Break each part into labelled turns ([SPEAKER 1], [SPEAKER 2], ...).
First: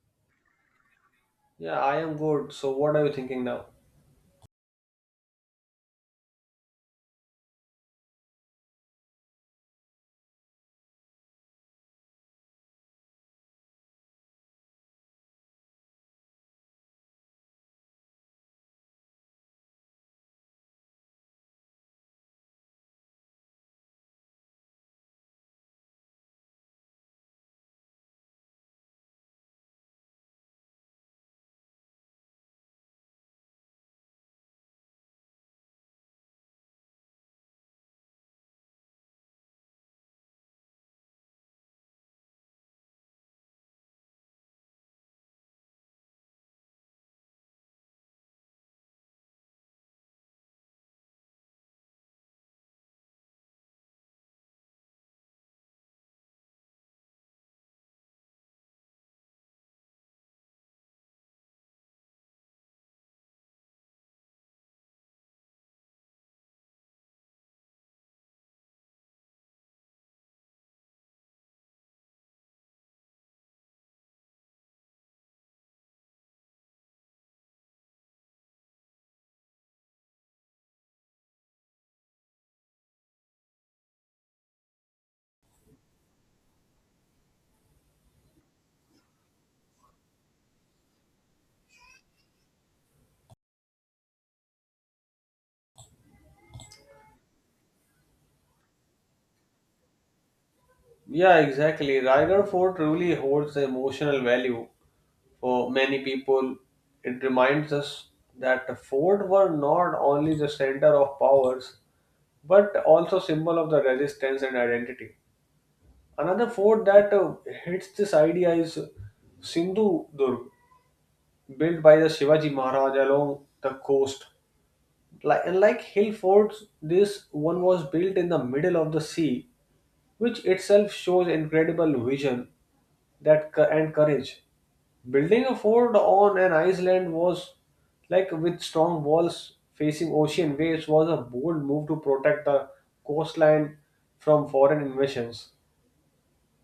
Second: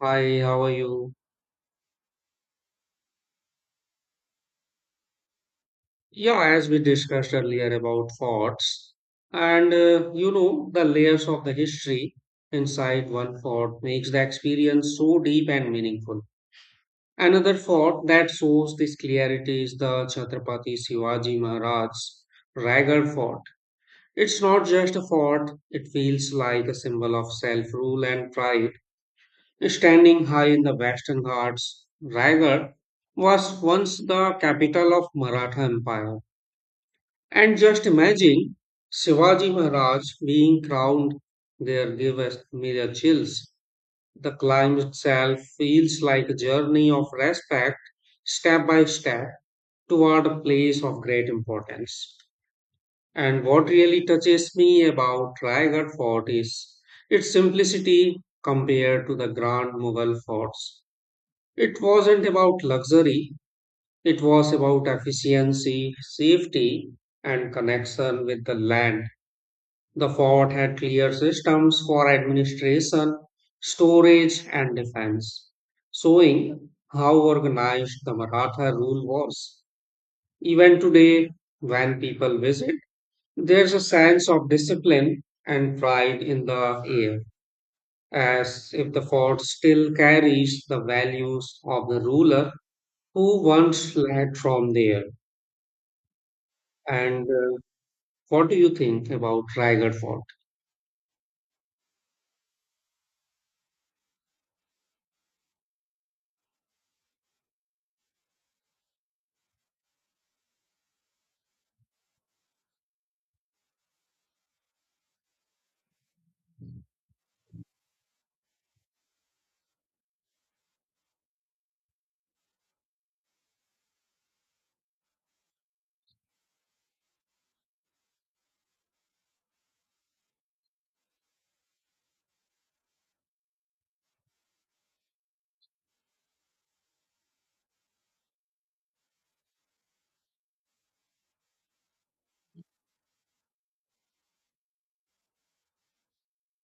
[SPEAKER 1] Hi, how are you?
[SPEAKER 2] Yeah, I am good. So, what are you thinking now?
[SPEAKER 1] Yeah, as we discussed earlier about forts, and the layers of the history inside one fort makes the experience so deep and meaningful. Another fort that shows this clarity is the Chhatrapati Shivaji Maharaj's Raigad Fort. It's not just a fort, it feels like a symbol of self-rule and pride. Standing high in the Western Ghats, Raigad was once the capital of Maratha Empire. And just imagine Shivaji Maharaj being crowned there gives me chills. The climb itself feels like a journey of respect, step by step, toward a place of great importance. And what really touches me about Raigad Fort is its simplicity compared to the grand Mughal forts. It wasn't about luxury, it was about efficiency, safety, and connection with the land. The fort had clear systems for administration, storage, and defense, showing how organized the Maratha rule was. Even today, when people visit, there's a sense of discipline and pride in the air, as if the fort still carries the values of the ruler who once led from there. And What do you think about Raigad Fort?
[SPEAKER 2] Yeah, exactly. Raigarh Fort truly holds emotional value for many people. It reminds us that the fort were not only the center of powers, but also symbol of the resistance and identity. Another fort that hits this idea is Sindhu Durg, built by the Shivaji Maharaj along the coast. Like, and like hill forts, this one was built in the middle of the sea which itself shows incredible vision and courage. Building a fort on an island was like with strong walls facing ocean waves was a bold move to protect the coastline from foreign invasions.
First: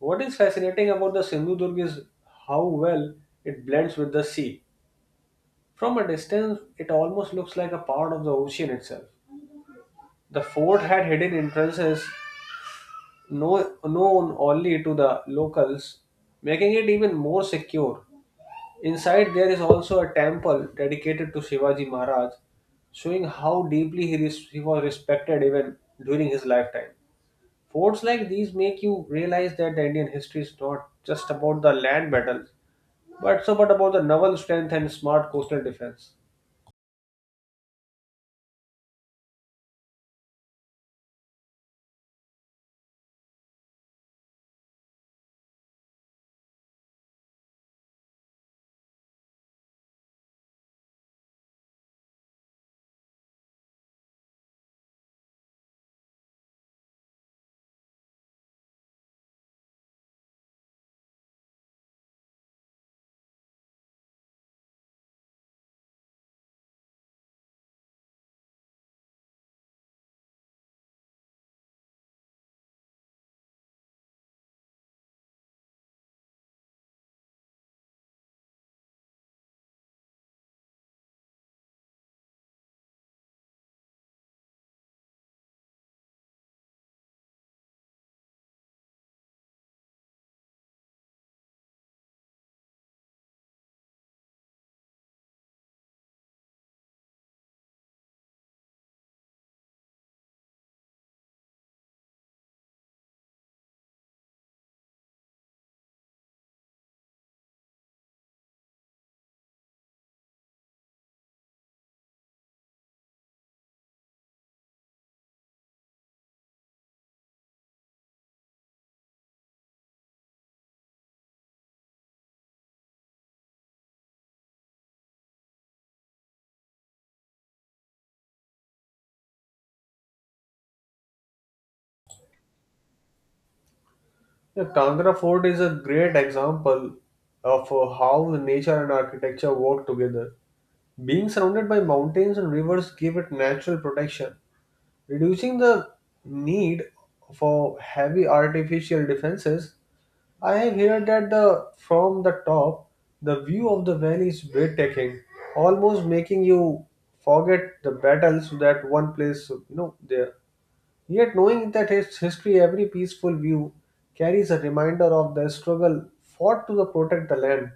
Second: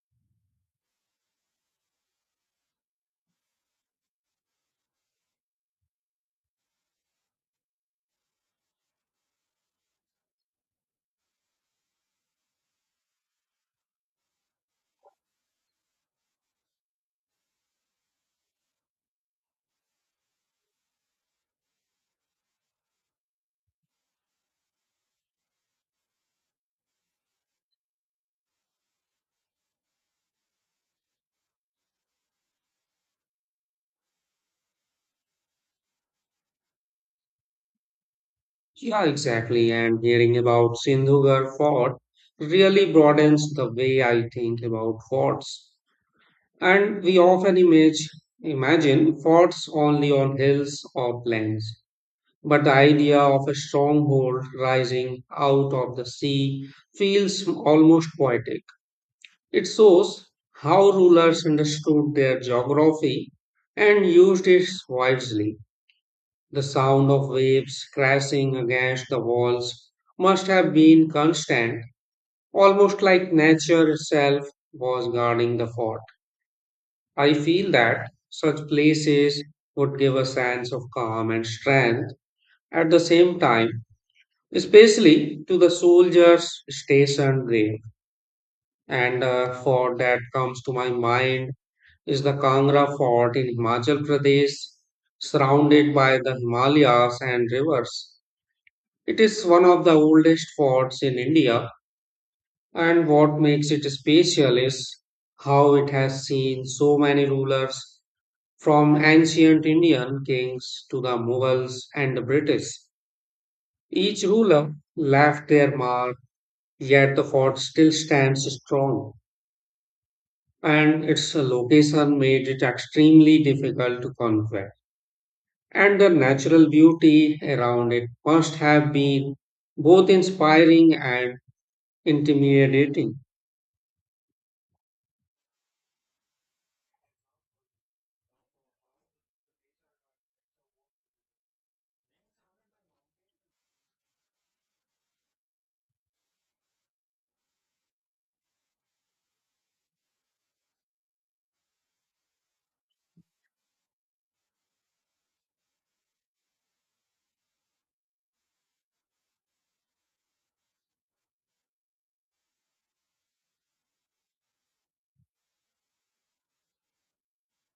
[SPEAKER 2] What is fascinating about the Sindhudurg is how well it blends with the sea. From a distance, it almost looks like a part of the ocean itself. The fort had hidden entrances known only to the locals, making it even more secure. Inside, there is also a temple dedicated to Shivaji Maharaj, showing how deeply he was respected even during his lifetime. Forts like these make you realize that the Indian history is not just about the land battles, but so but about the naval strength and smart coastal defense.
[SPEAKER 1] Yeah, exactly. And hearing about Sindhugar Fort really broadens the way I think about forts. And we often imagine forts only on hills or plains. But the idea of a stronghold rising out of the sea feels almost poetic. It shows how rulers understood their geography and used it wisely. The sound of waves crashing against the walls must have been constant, almost like nature itself was guarding the fort. I feel that such places would give a sense of calm and strength at the same time, especially to the soldiers stationed there. And a fort that comes to my mind is the Kangra Fort in Himachal Pradesh, surrounded by the Himalayas and rivers. It is one of the oldest forts in India, and what makes it special is how it has seen so many rulers from ancient Indian kings to the Mughals and the British. Each ruler left their mark, yet the fort still stands strong, and its location made it extremely difficult to conquer. And the natural beauty around it must have been both inspiring and intimidating.
[SPEAKER 2] The Kangra Fort is a great example of how nature and architecture work together. Being surrounded by mountains and rivers give it natural protection, reducing the need for heavy artificial defenses. I have heard that the from the top, the view of the valley is breathtaking, almost making you forget the battles that one place you know there. Yet knowing that its history, every peaceful view carries a reminder of the struggle fought to the protect the land.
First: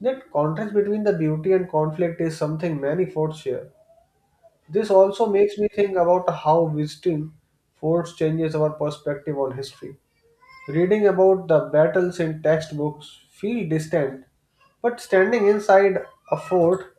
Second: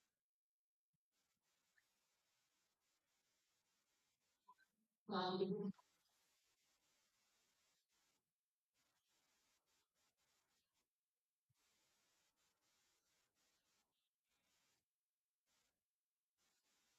[SPEAKER 2] That contrast between the beauty and conflict is something many forts share. This also makes me think about how visiting forts changes our perspective on history. Reading about the battles in textbooks feel distant, but standing inside a fort.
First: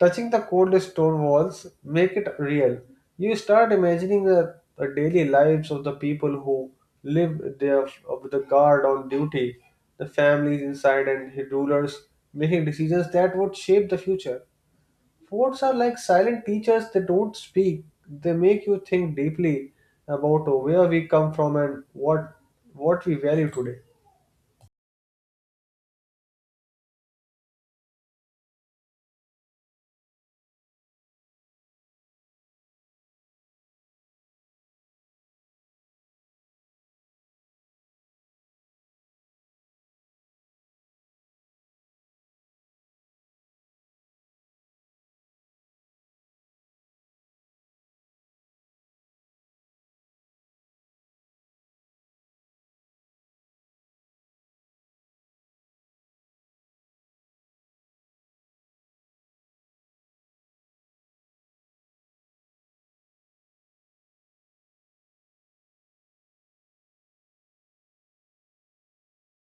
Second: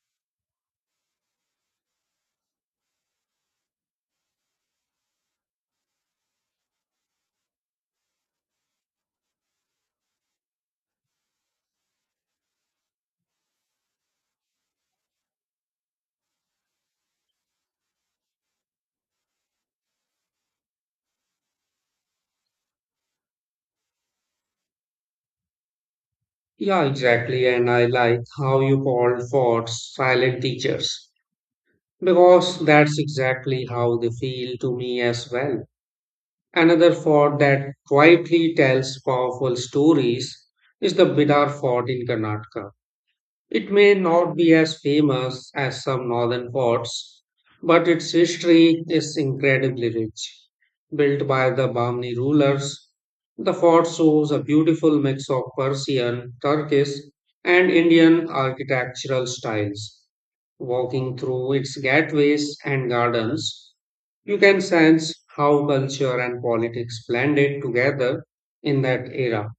[SPEAKER 2] Touching the cold stone walls make it real. You start imagining the daily lives of the people who live there, of the guard on duty, the families inside, and the rulers making decisions that would shape the future. Forts are like silent teachers; they don't speak. They make you think deeply about where we come from and what we value today.
[SPEAKER 1] Yeah, exactly. And I like how you called for silent teachers because that's exactly how they feel to me as well. Another fort that quietly tells powerful stories is the Bidar Fort in Karnataka. It may not be as famous as some northern forts, but its history is incredibly rich. Built by the Bahmani rulers, the fort shows a beautiful mix of Persian, Turkish, and Indian architectural styles. Walking through its gateways and gardens, you can sense how culture and politics blended together in that era.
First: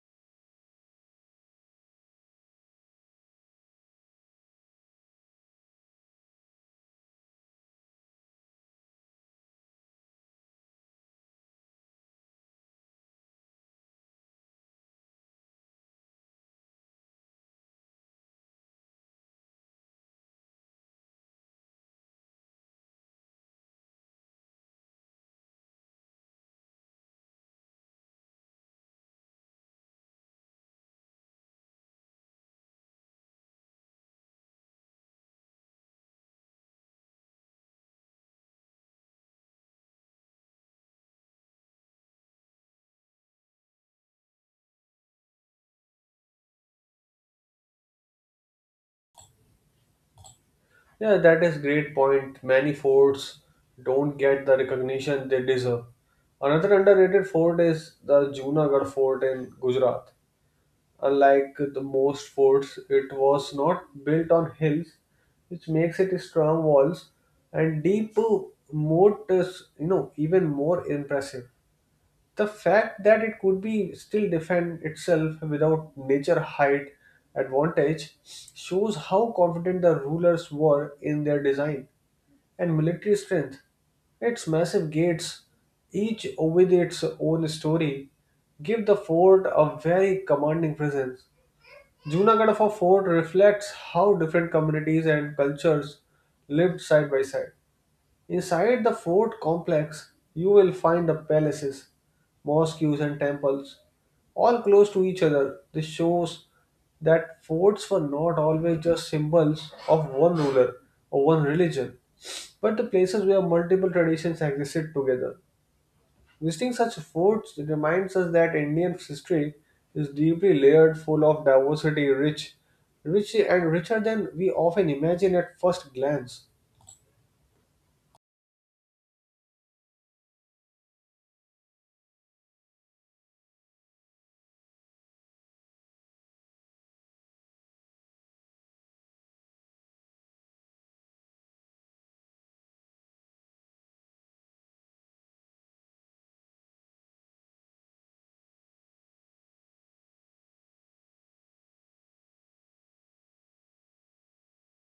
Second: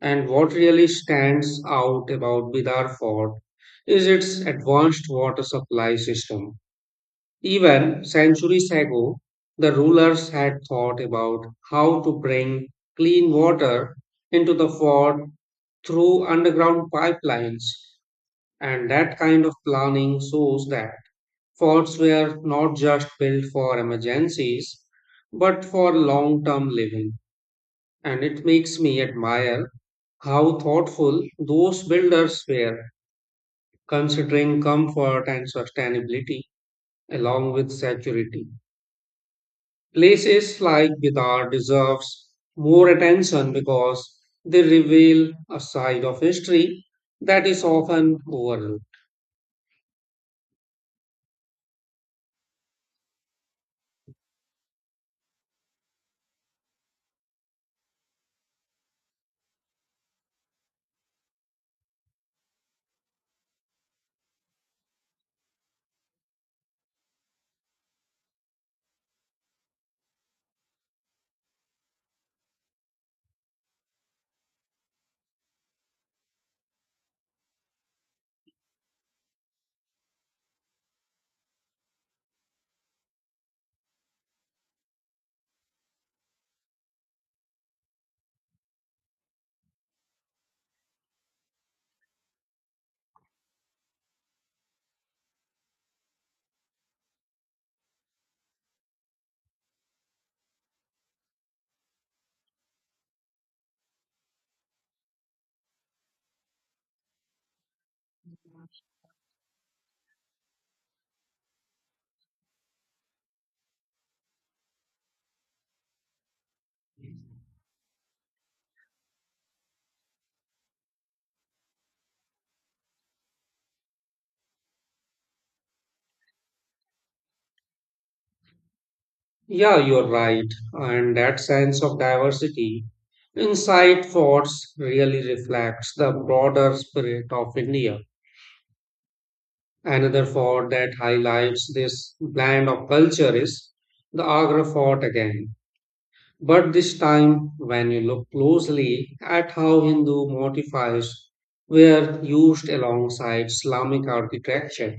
[SPEAKER 1] And what really stands out about Bidar Fort is its advanced water supply system. Even centuries ago, the rulers had thought about how to bring clean water into the fort through underground pipelines. And that kind of planning shows that forts were not just built for emergencies, but for long term living, and it makes me admire how thoughtful those builders were, considering comfort and sustainability along with security. Places like Bidar deserves more attention because they reveal a side of history that is often overlooked.
[SPEAKER 2] Yeah, that is great point. Many forts don't get the recognition they deserve. Another underrated fort is the Junagadh fort in Gujarat. Unlike the most forts, it was not built on hills, which makes it strong walls and deep moat is, you know, even more impressive. The fact that it could be still defend itself without nature height advantage shows how confident the rulers were in their design and military strength. Its massive gates, each with its own story, give the fort a very commanding presence. Junagadh of a fort reflects how different communities and cultures lived side by side. Inside the fort complex, you will find the palaces, mosques, and temples, all close to each other. This shows that forts were not always just symbols of one ruler or one religion, but the places where multiple traditions existed together. Visiting such forts reminds us that Indian history is deeply layered, full of diversity, rich and richer than we often imagine at first glance.
[SPEAKER 1] Yeah, you're right, and that sense of diversity inside forts really reflects the broader spirit of India. Another fort that highlights this blend of culture is the Agra fort again. But this time, when you look closely at how Hindu motifs were used alongside Islamic architecture,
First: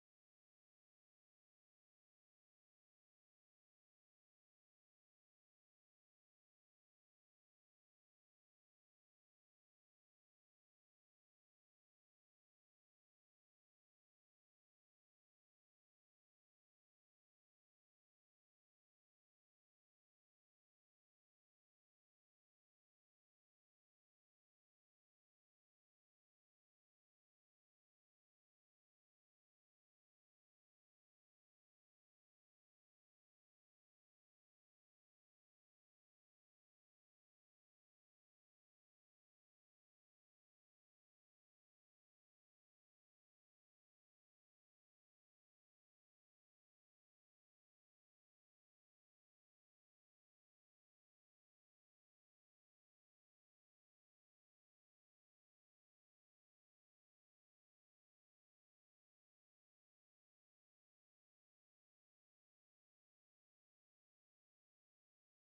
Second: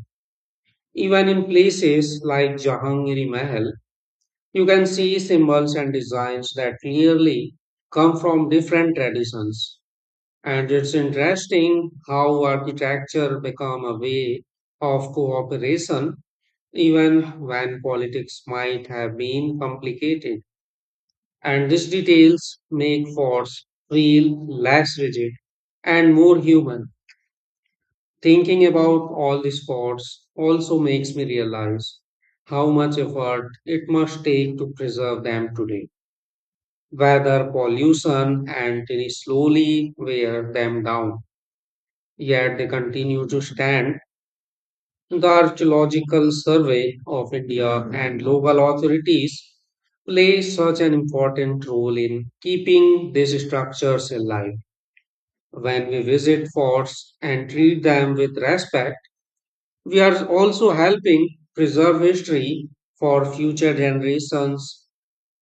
[SPEAKER 1] even in places like Jahangiri Mahal, you can see symbols and designs that clearly come from different traditions. And it's interesting how architecture become a way of cooperation even when politics might have been complicated. And these details make force feel less rigid and more human. Thinking about all these thoughts also makes me realize how much effort it must take to preserve them today, whether pollution and tiny slowly wear them down, yet they continue to stand. The Archaeological Survey of India and local authorities play such an important role in keeping these structures alive. When we visit forts and treat them with respect, we are also helping preserve history for future generations.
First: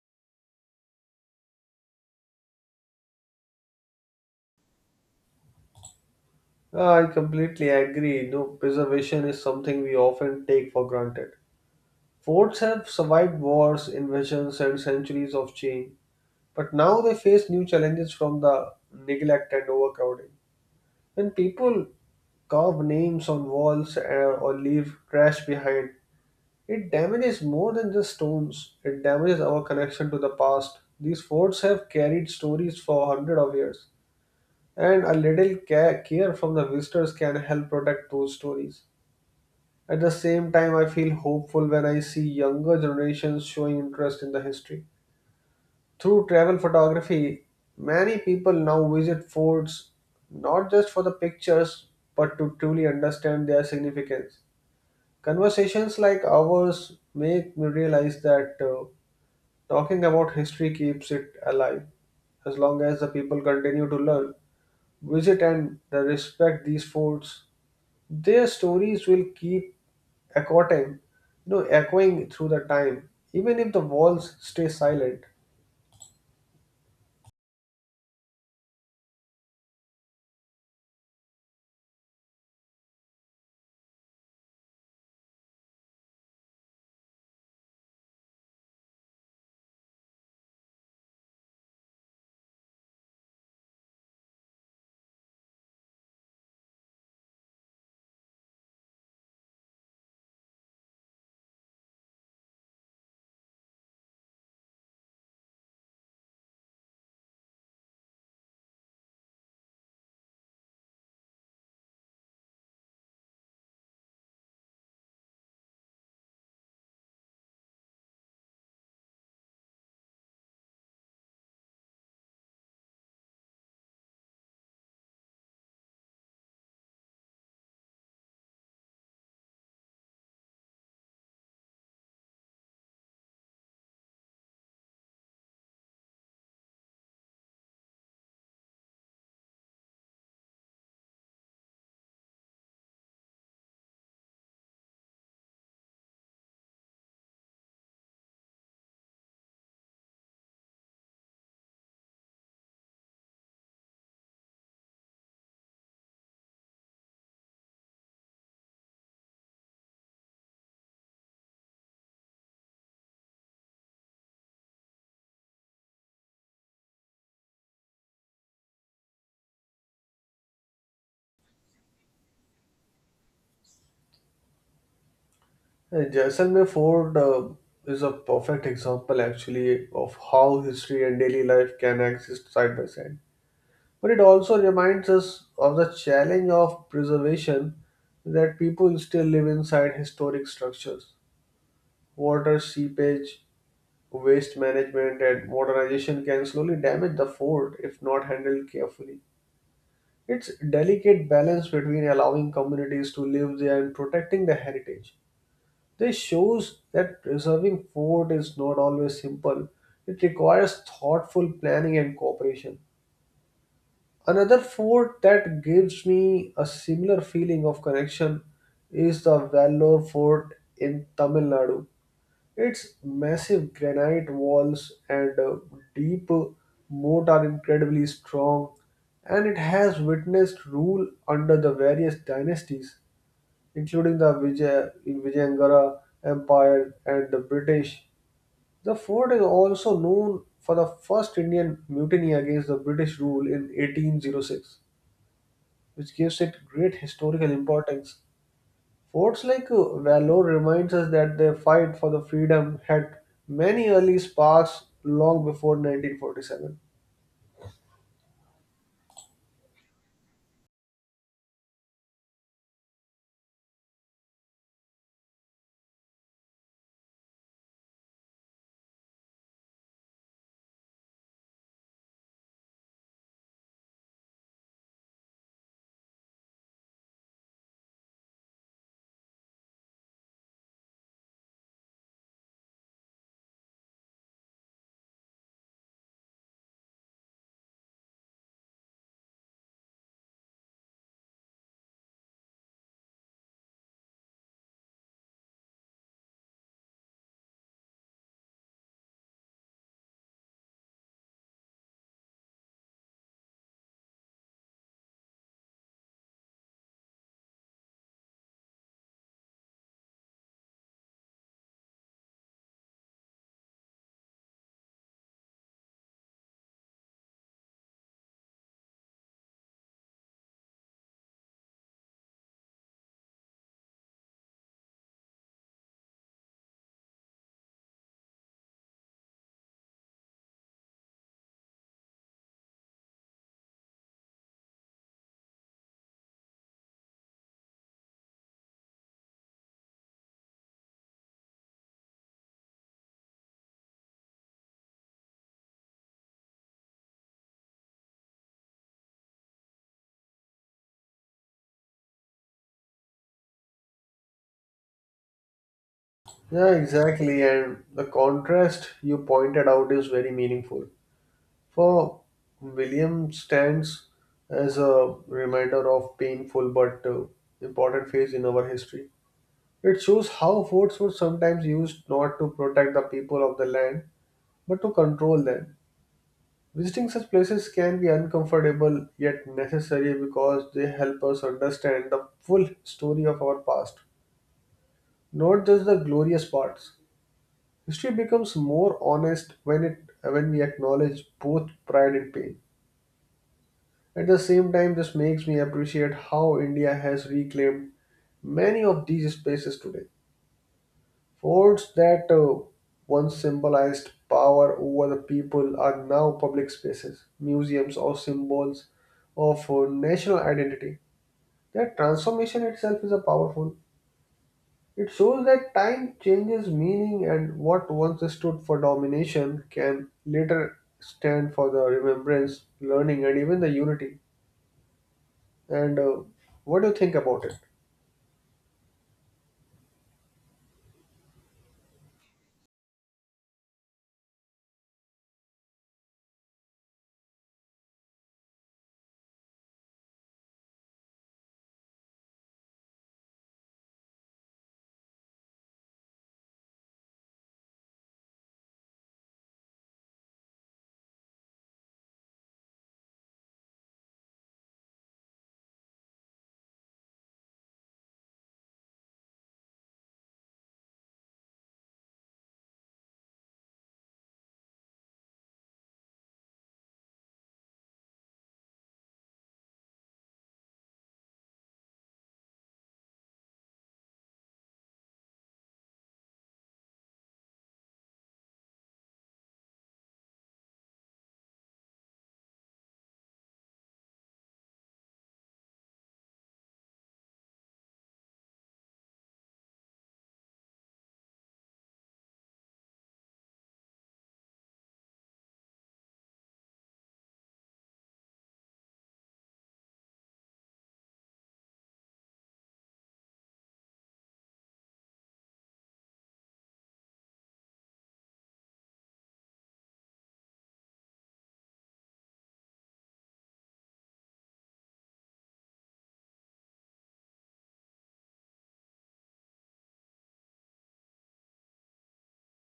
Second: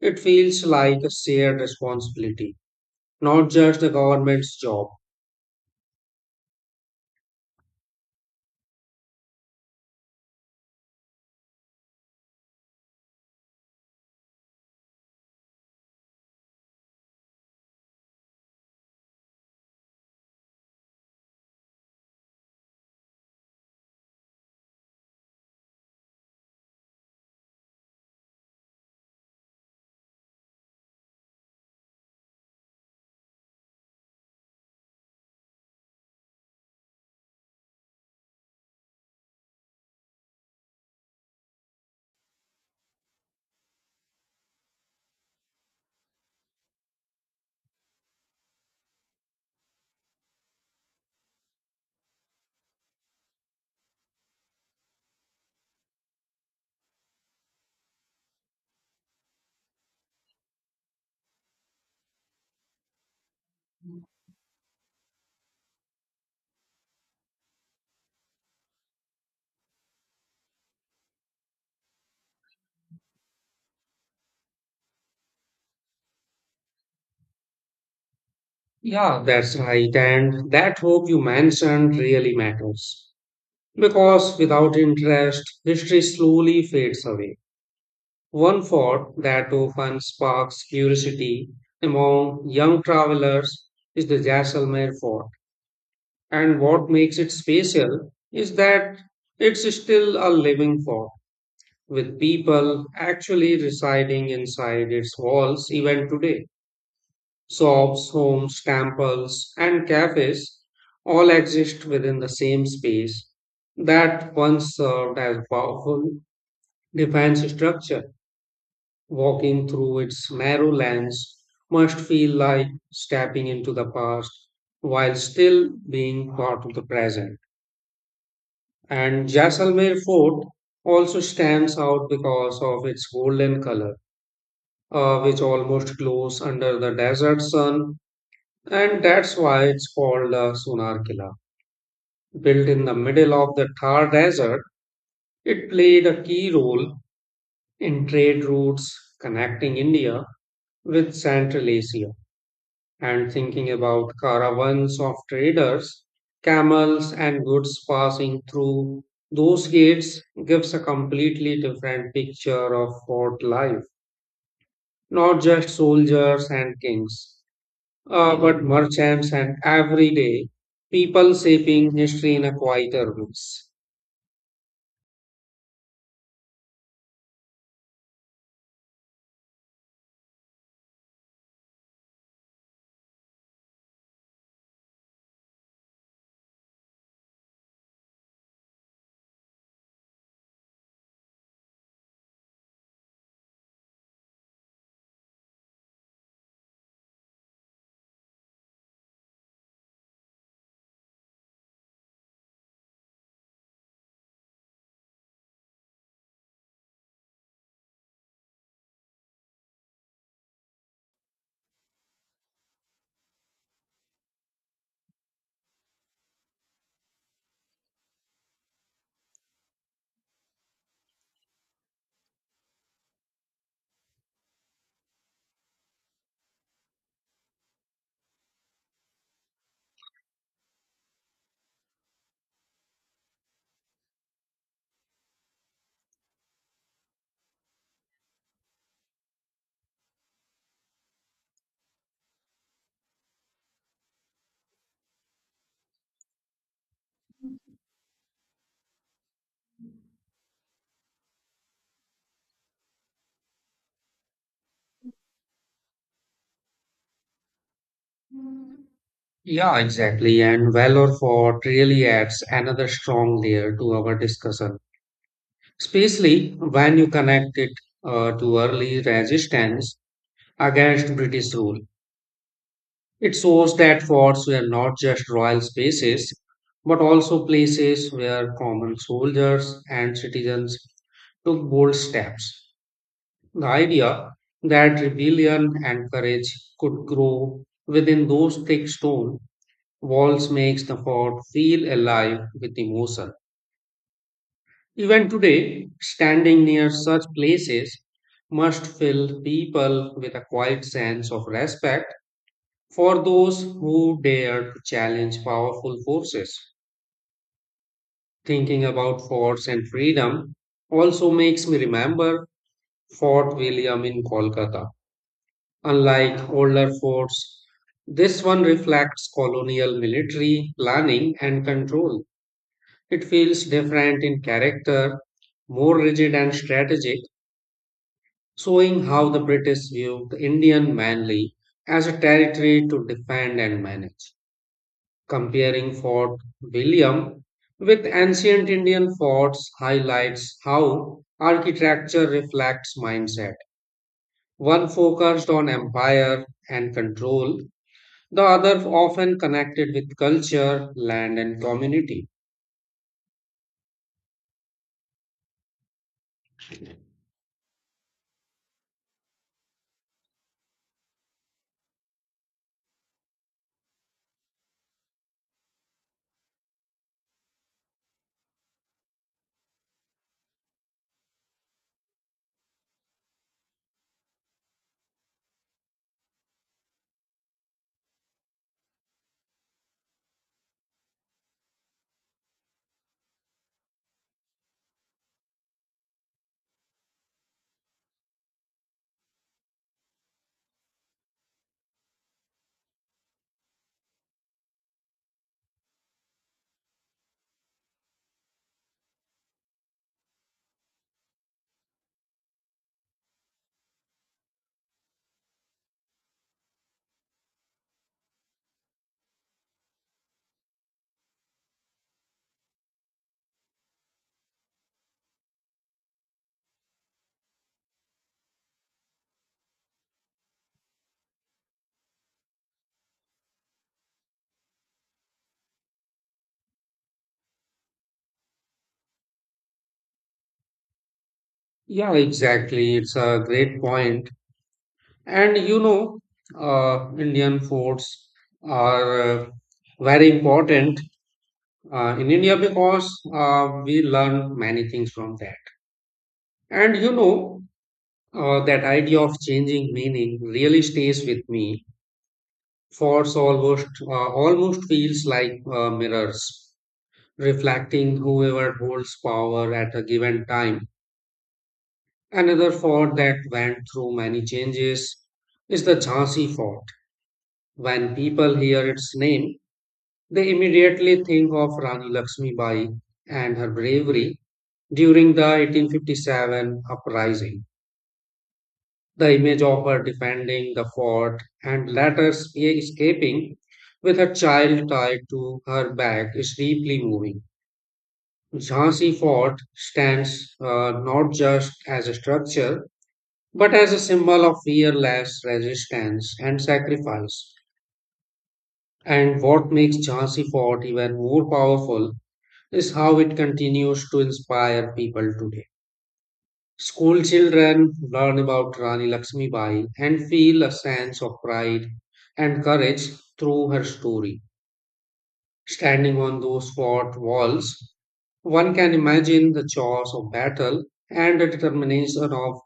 [SPEAKER 1] It feels like a shared responsibility, not just the government's job.
[SPEAKER 2] Ah, I completely agree. No, preservation is something we often take for granted. Forts have survived wars, invasions, and centuries of change, but now they face new challenges from the neglect and overcrowding. When people carve names on walls or leave trash behind, it damages more than just stones. It damages our connection to the past. These forts have carried stories for hundreds of years, and a little care from the visitors can help protect those stories. At the same time, I feel hopeful when I see younger generations showing interest in the history. Through travel photography, many people now visit forts not just for the pictures but to truly understand their significance. Conversations like ours make me realize that talking about history keeps it alive as long as the people continue to learn, visit, and respect these forts. Their stories will keep echoing, you know, echoing through the time. Even if the walls stay silent.
[SPEAKER 1] Yeah, that's right. And that hope you mentioned really matters. Because without interest, history slowly fades away. One thought that often sparks curiosity among young travelers is the Jaisalmer fort. And what makes it special is that it's still a living fort, with people actually residing inside its walls even today. Shops, homes, temples, and cafes all exist within the same space that once served as powerful defines structure. Walking through its narrow lanes, must feel like stepping into the past while still being part of the present. And Jaisalmer Fort also stands out because of its golden color, which almost glows under the desert sun, and that's why it's called the Sonar Killa. Built in the middle of the Thar Desert, it played a key role in trade routes connecting India with Central Asia, and thinking about caravans of traders, camels, and goods passing through those gates gives a completely different picture of fort life. Not just soldiers and kings, but merchants and everyday people shaping history in a quieter ways.
[SPEAKER 2] Jaisalmer Fort is a perfect example, actually, of how history and daily life can exist side by side. But it also reminds us of the challenge of preservation that people still live inside historic structures. Water seepage, waste management, and modernization can slowly damage the fort if not handled carefully. It's delicate balance between allowing communities to live there and protecting their heritage. This shows that preserving fort is not always simple. It requires thoughtful planning and cooperation. Another fort that gives me a similar feeling of connection is the Vellore Fort in Tamil Nadu. Its massive granite walls and deep moat are incredibly strong, and it has witnessed rule under the various dynasties, including the Vijayanagar Empire and the British. The fort is also known for the first Indian mutiny against the British rule in 1806, which gives it great historical importance. Words like valor reminds us that the fight for the freedom had many early sparks long before 1947.
[SPEAKER 1] Yeah, exactly. And Valor Fort really adds another strong layer to our discussion, especially when you connect it to early resistance against British rule. It shows that forts were not just royal spaces, but also places where common soldiers and citizens took bold steps. The idea that rebellion and courage could grow within those thick stone walls makes the fort feel alive with emotion. Even today, standing near such places must fill people with a quiet sense of respect for those who dare to challenge powerful forces. Thinking about forts and freedom also makes me remember Fort William in Kolkata. Unlike older forts, this one reflects colonial military planning and control. It feels different in character, more rigid and strategic, showing how the British viewed the Indian mainly as a territory to defend and manage. Comparing Fort William with ancient Indian forts highlights how architecture reflects mindset. One focused on empire and control, the other often connected with culture, land, and community.
[SPEAKER 2] Yeah, exactly. And the contrast you pointed out is very meaningful. For William stands as a reminder of painful but important phase in our history. It shows how forts were sometimes used not to protect the people of the land but to control them. Visiting such places can be uncomfortable yet necessary because they help us understand the full story of our past, not just the glorious parts. History becomes more honest when we acknowledge both pride and pain. At the same time, this makes me appreciate how India has reclaimed many of these spaces today. Forts that once symbolized power over the people are now public spaces, museums, or symbols of national identity. That transformation itself is a powerful. It shows that time changes meaning, and what once stood for domination can later stand for the remembrance, learning, and even the unity. And what do you think about it?
[SPEAKER 1] Yeah, exactly. It's a great point. And you know, Indian forts are very important in India because we learn many things from that. And you know, that idea of changing meaning really stays with me. Forts almost feels like mirrors, reflecting whoever holds power at a given time. Another fort that went through many changes is the Jhansi Fort. When people hear its name, they immediately think of Rani Lakshmi Bai and her bravery during the 1857 uprising. The image of her defending the fort and later escaping with her child tied to her back is deeply moving. Jhansi Fort stands not just as a structure but as a symbol of fearless resistance and sacrifice. And what makes Jhansi Fort even more powerful is how it continues to inspire people today. School children learn about Rani Lakshmibai and feel a sense of pride and courage through her story. Standing on those fort walls, one can imagine the chores of battle and the determination of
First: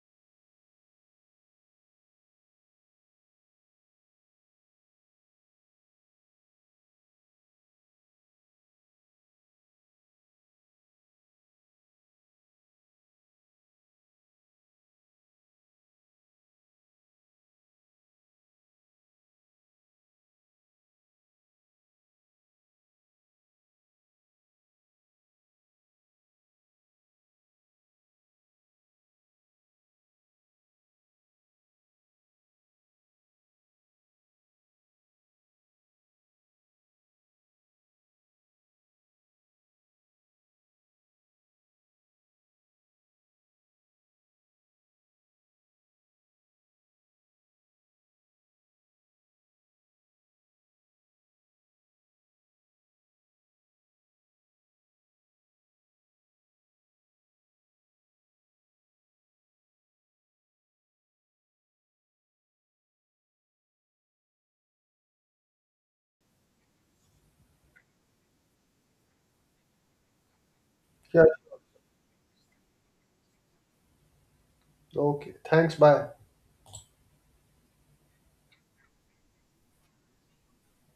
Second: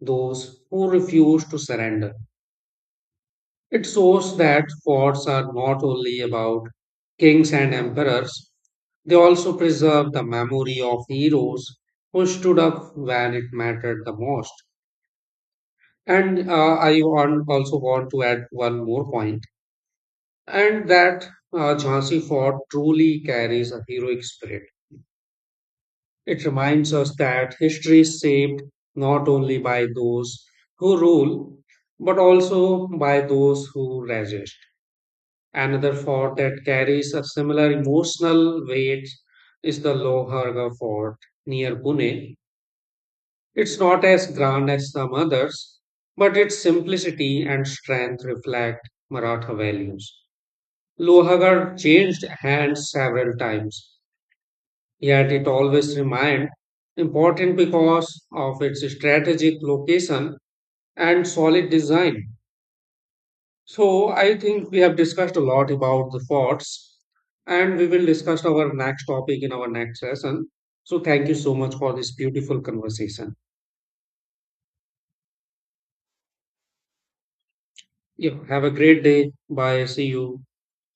[SPEAKER 1] those who refuse to surrender. It shows that forts are not only about kings and emperors, they also preserve the memory of heroes who stood up when it mattered the most. And also want to add one more point, and that Jhansi Fort truly carries a heroic spirit. It reminds us that history is shaped not only by those who rule, but also by those who resist. Another fort that carries a similar emotional weight is the Loharga Fort near Pune. It's not as grand as some others, but its simplicity and strength reflect Maratha values. Lohargarh changed hands several times, yet it always remained important because of its strategic location and solid design. So I think we have discussed a lot about the thoughts, and we will discuss our next topic in our next session. So
[SPEAKER 2] Yeah.
[SPEAKER 1] thank you so much for this beautiful conversation.
[SPEAKER 2] Okay. Thanks. Bye.
[SPEAKER 1] Yeah, have a great day. Bye. See you.